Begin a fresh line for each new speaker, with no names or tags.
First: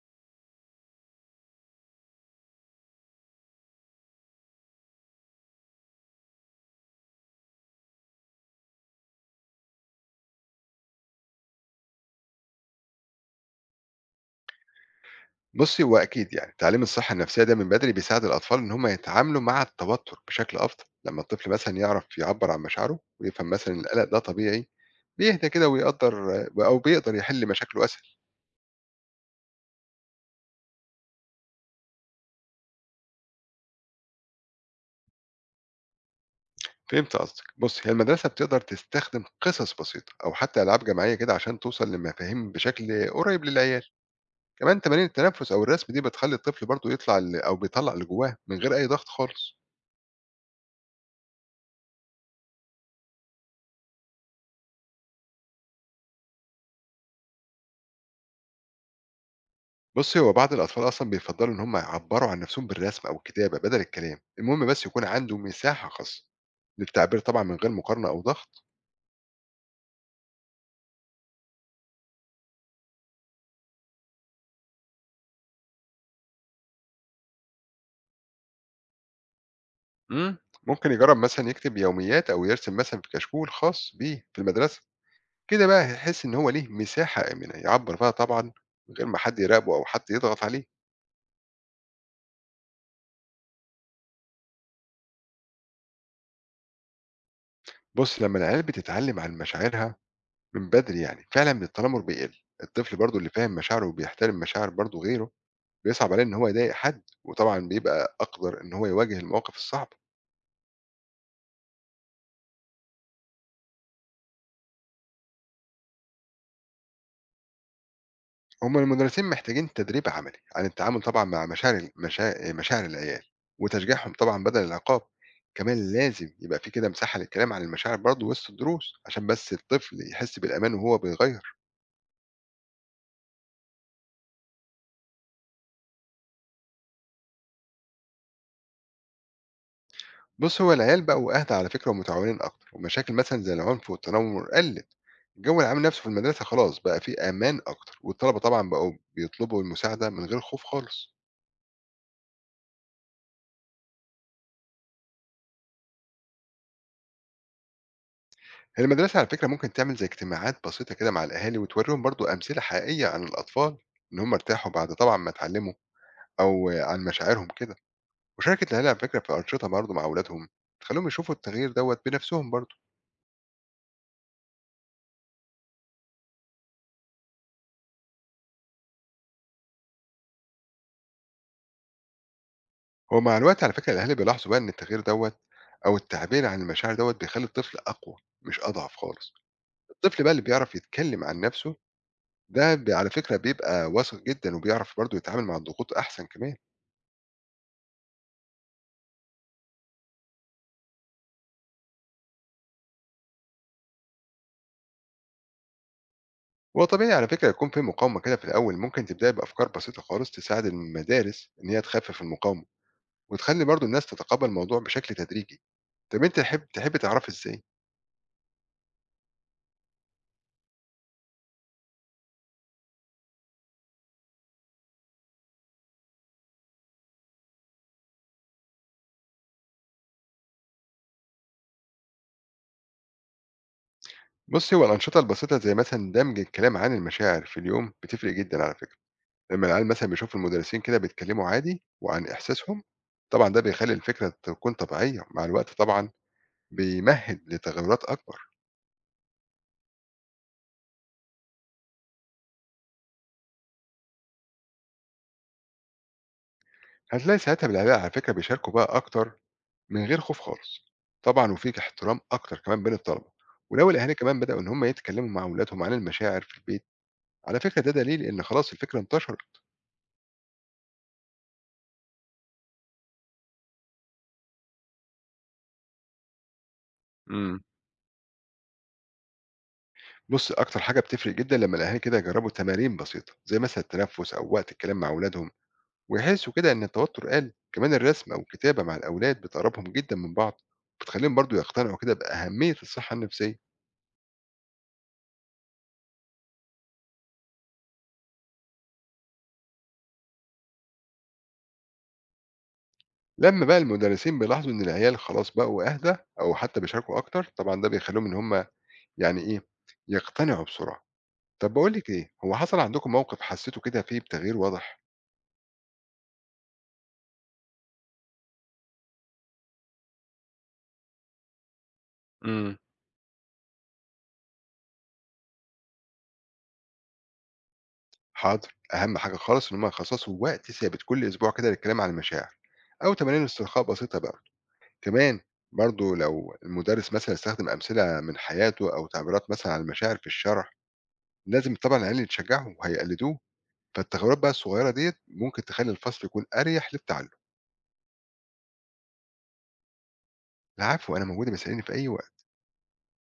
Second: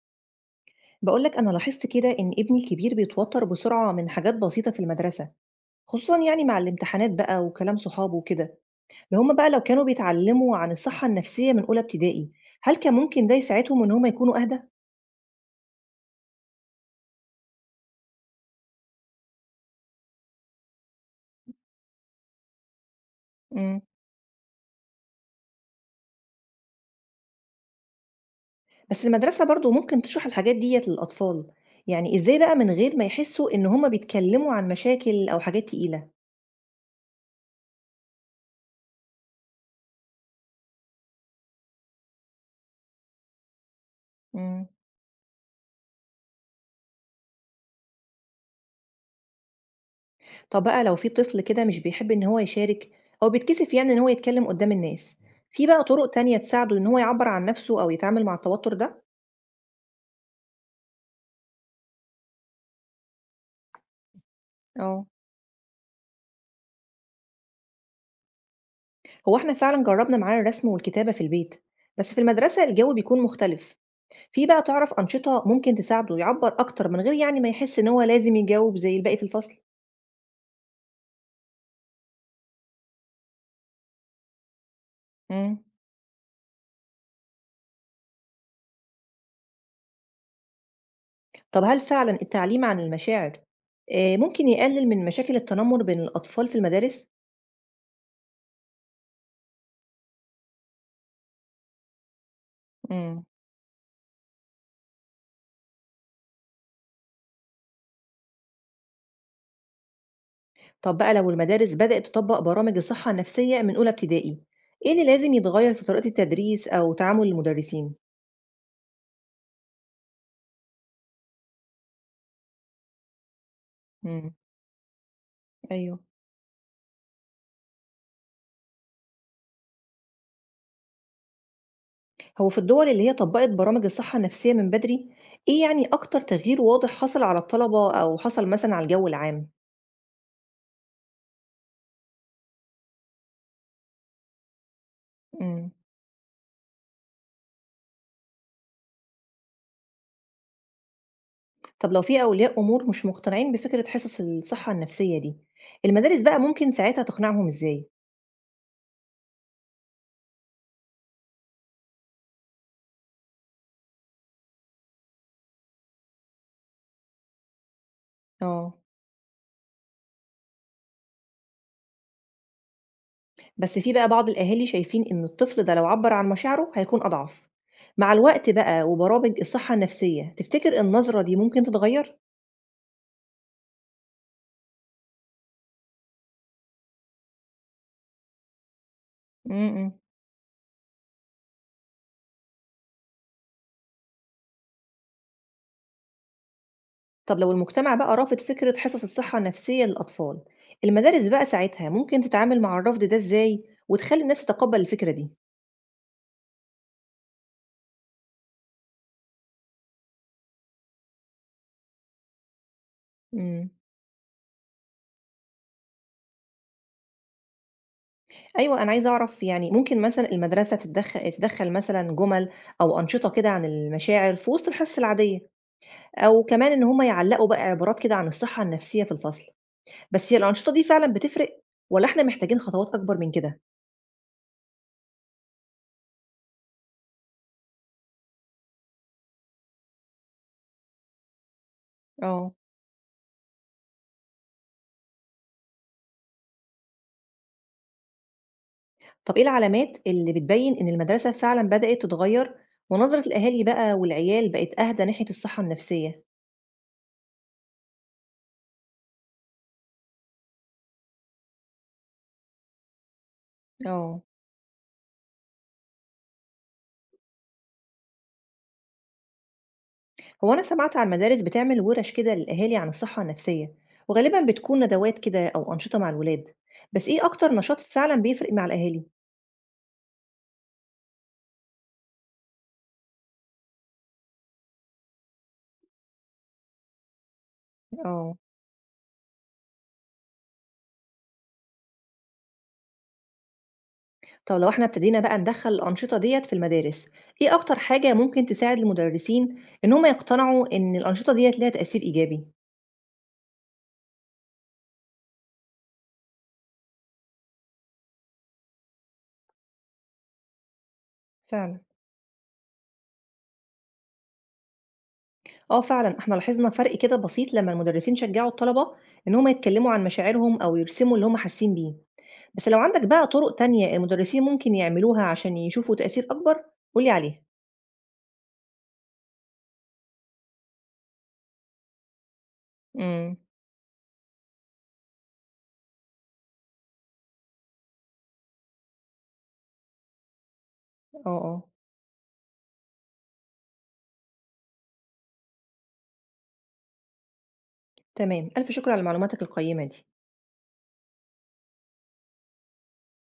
بقولك أنا لاحظت كده إن ابني الكبير بيتوتر بسرعة من حاجات بسيطة في المدرسة، خصوصا يعني مع الامتحانات بقى وكلام صحابه وكده. اللي هم بقى لو كانوا بيتعلموا عن الصحة النفسية من أولى ابتدائي، هل كان ممكن ده يساعدهم إن هم يكونوا أهدى؟
بُصّي، هو أكيد يعني تعليم الصحة النفسية ده من بدري بيساعد الأطفال إن هم يتعاملوا مع التوتر بشكل أفضل، لمّا الطفل مثلًا يعرف يعبّر عن مشاعره ويفهم مثلًا إن
مم.
القلق ده طبيعي، بيهدى كده ويقدّر أو بيقدر يحل مشاكله أسهل.
بس المدرسة برضو ممكن تشرح الحاجات ديت للأطفال، يعني إزاي بقى من غير ما يحسوا إن هم بيتكلموا عن مشاكل أو حاجات تقيلة؟
فهمت قصدك. بُصّي، هي المدرسة بتقدر تستخدم قصص بسيطة أو حتى ألعاب جماعية كده عشان توصل لمفاهيم بشكل قريب للعيال.
مم.
كمان تمارين التنفس أو الرسم دي بتخلّي الطفل برضه يطلع ال أو بيطلّع اللي جواه من غير أي ضغط خالص.
طب بقى لو في طفل كده مش بيحب إن هو يشارك أو بيتكسف يعني إن هو يتكلم قدام الناس، في بقى طرق تانية تساعده إن هو يعبر عن نفسه أو يتعامل مع التوتر ده؟
بُصّي، هو بعض الأطفال أصلًا بيفضّلوا إن هم يعبّروا عن نَفْسهم بالرسم أو الكتابة بدل الكلام، المهم بس يكون
اه.
عنده مساحة خاصة للتعبير طبعًا من غير مقارنة أو ضغط.
هو إحنا فعلا جربنا معاه الرسم والكتابة في البيت، بس في المدرسة الجو بيكون مختلف، في بقى تعرف أنشطة ممكن تساعده يعبر أكتر من غير يعني ما يحس إن هو لازم يجاوب زي الباقي في الفصل؟
إمم، ممكن يجرّب مثلًا يكتب يوميات أو يرسم مثلًا في كشكول خاص بيه في المدرسة،
امم.
كده بقى هيحس إن هو ليه مساحة آمنة يعبّر فيها طبعًا من غير ما حد يراقبه أو حد يضغط عليه.
طب هل فعلا التعليم عن المشاعر ممكن يقلل من مشاكل التنمر بين الأطفال في المدارس؟
بُص، لمّا العيال بتتعلّم عن مشاعرها من بدري يعني فعلًا التنمر بيقل، الطفل برضه
مم.
اللي فاهم مشاعره وبيحترم مشاعر برضه غيره بيصعب عليه إن هو يضايق حد، وطبعًا بيبقى أقدر إن هو يواجه المواقف الصعبة.
طب بقى لو المدارس بدأت تطبق برامج الصحة النفسية من أولى ابتدائي، إيه اللي لازم يتغير في طريقة التدريس أو تعامل المدرسين؟
هم المدرسين محتاجين تدريب عملي عن التعامل طبعًا مع مشاعر ال مشاع مشاعر العيال، وتشجيعهم
امم.
طبعًا بدل العقاب. كمان
ايوه.
لازم يبقى في كده مساحة للكلام عن المشاعر برضه وسط الدروس، عشان بس الطفل يحس بالأمان وهو بيغيّر.
هو في الدول اللي هي طبقت برامج الصحة النفسية من بدري، إيه يعني أكتر تغيير واضح حصل على الطلبة أو حصل مثلا على الجو العام؟
بُص، هو العيال بقوا أهدى على فكرة ومتعاونين أكتر، ومشاكل مثلًا زي العنف والتنمر قلِّت. الجو
امم.
العام نفسه في المدرسة خلاص بقى في أمان أكتر، والطلبة طبعًا بقوا بيطلبوا المساعدة من غير خوف خالص.
طب لو في أولياء أمور مش مقتنعين بفكرة حصص الصحة النفسية دي، المدارس بقى ممكن ساعتها تقنعهم إزاي؟
هي المدرسة على فكرة ممكن تعمل زي اجتماعات بسيطة كده مع الأهالي وتوريهم برضو أمثلة حقيقية عن الأطفال إن هم ارتاحوا بعد طبعا ما اتعلموا أو عن مشاعرهم كده، وشاركة
اه.
الأهالي على فكرة في أنشطة برضو مع أولادهم، تخليهم يشوفوا التغيير دوت بنفسهم برضو.
بس في بقى بعض الأهالي شايفين إن الطفل ده لو عبّر عن مشاعره هيكون أضعف. مع الوقت بقى وبرامج الصحة النفسية، تفتكر النظرة دي ممكن تتغير؟
هو مع الوقت على فكرة الأهالي بيلاحظوا بقى إن التغيير دوت أو التعبير عن المشاعر دوت بيخلي الطفل أقوى مش أضعف خالص.
أمم.
الطفل بقى اللي بيعرف يتكلم عن نفسه ده على فكرة بيبقى واثق جدا وبيعرف برضو يتعامل مع الضغوط أحسن كمان.
طب لو المجتمع بقى رافض فكرة حصص الصحة النفسية للأطفال، المدارس بقى ساعتها ممكن تتعامل مع الرفض ده إزاي وتخلي الناس تتقبل الفكرة دي؟
هو طبيعي على فكرة يكون في مقاومة كده في الأول. ممكن تبدأي بأفكار بسيطة خالص تساعد المدارس إن هي تخفف المقاومة وتخلي
امم.
برضو الناس تتقبل الموضوع بشكل تدريجي. طب أنت تحب تعرف إزاي؟
أيوه، أنا عايزة أعرف يعني ممكن مثلًا المدرسة تدخل مثلًا جمل أو أنشطة كده عن المشاعر في وسط الحصص العادية، أو كمان إن هم يعلقوا بقى عبارات كده عن الصحة النفسية في الفصل. بس هي الأنشطة دي فعلًا بتفرق، والّا إحنا محتاجين خطوات أكبر من كده؟
بصي، هو الأنشطة البسيطة زي مثلا دمج الكلام عن المشاعر في اليوم بتفرق جدا على فكرة. لما العيال مثلا بيشوف المدرسين كده بيتكلموا عادي وعن
آه.
إحساسهم، طبعا ده بيخلي الفكرة تكون طبيعية مع الوقت، طبعا بيمهد لتغيرات أكبر.
طب إيه العلامات اللي بتبيّن إن المدرسة فعلًا بدأت تتغيّر، ونظرة الأهالي بقى والعيال بقت أهدى ناحية الصحة النفسية؟
هتلاقي ساعتها بالعيال على فكرة بيشاركوا بقى أكتر من غير خوف خالص. طبعًا وفي احترام أكتر كمان بين الطلبة، ولو الأهالي
آه.
كمان بدأوا إن هم يتكلموا مع أولادهم عن المشاعر في البيت، على فكرة ده دليل إن خلاص الفكرة انتشرت.
هو أنا سمعت عن مدارس بتعمل وِرَش كده للأهالي عن الصحة النفسية، وغالبًا بتكون ندوات كده أو أنشطة مع الولاد، بس إيه أكتر
امم.
نشاط فعلًا بيفرق مع الأهالي؟
بُص، أكتر حاجة بتفرق جدًا لمّا الأهالي كده يجربوا تمارين بسيطة، زي مثلًا التنفس أو وقت الكلام مع أولادهم، ويحسوا كده إن التوتر قل. كمان الرسم
آه.
أو الكتابة مع الأولاد بتقربهم جدًا من بعض، وبتخليهم برضه يقتنعوا كده بأهمية الصحة النفسية.
طب لو إحنا ابتدينا بقى ندخّل الأنشطة ديّة في المدارس، إيه أكتر حاجة ممكن تساعد المدرسين إن هم يقتنعوا إن الأنشطة ديّة ليها تأثير إيجابي؟
لمّا بقى المدرسين بيلاحظوا إن العيال خلاص بقوا أهدى أو حتى بيشاركوا أكتر، طبعًا ده بيخليهم إن هم يعني إيه، يقتنعوا بسرعة. طَب
فعلًا.
باقول لِك إيه، هو حصل عندكم موقف حسّيتوا كده فيه بتغيير واضح؟
آه، فعلًا، إحنا لاحظنا فرق كده بسيط لمّا المدرسين شجّعوا الطلبة إن هم يتكلّموا عن مشاعرهم أو يرسموا اللي هم حاسين بيه. بس
إمم.
لو عندك بقى طُرق تانية المدرسين ممكن يعملوها عشان يشوفوا تأثير أكبر، قُل لي عليها.
حاضر، أهم حاجة خالص إن هم يخصصوا وقت ثابت كل أسبوع كده للكلام عن المشاعر، أو
إمم.
تمارين استرخاء بسيطة بقى. كمان برضه لو المدرس مثلًا استخدم أمثلة من حياته أو تعبيرات مثلًا عن المشاعر في الشرح،
آه، آه.
لازم طبعًا العيال يتشجعوا وهيقلدوه. فالتغيرات بقى الصغيرة ديّة ممكن تخلّي الفصل يكون أريح للتعلم.
تمام. ألف شكر على معلوماتك القيّمة دي.
العفو، أنا موجودة، باسأليني في أي وقت.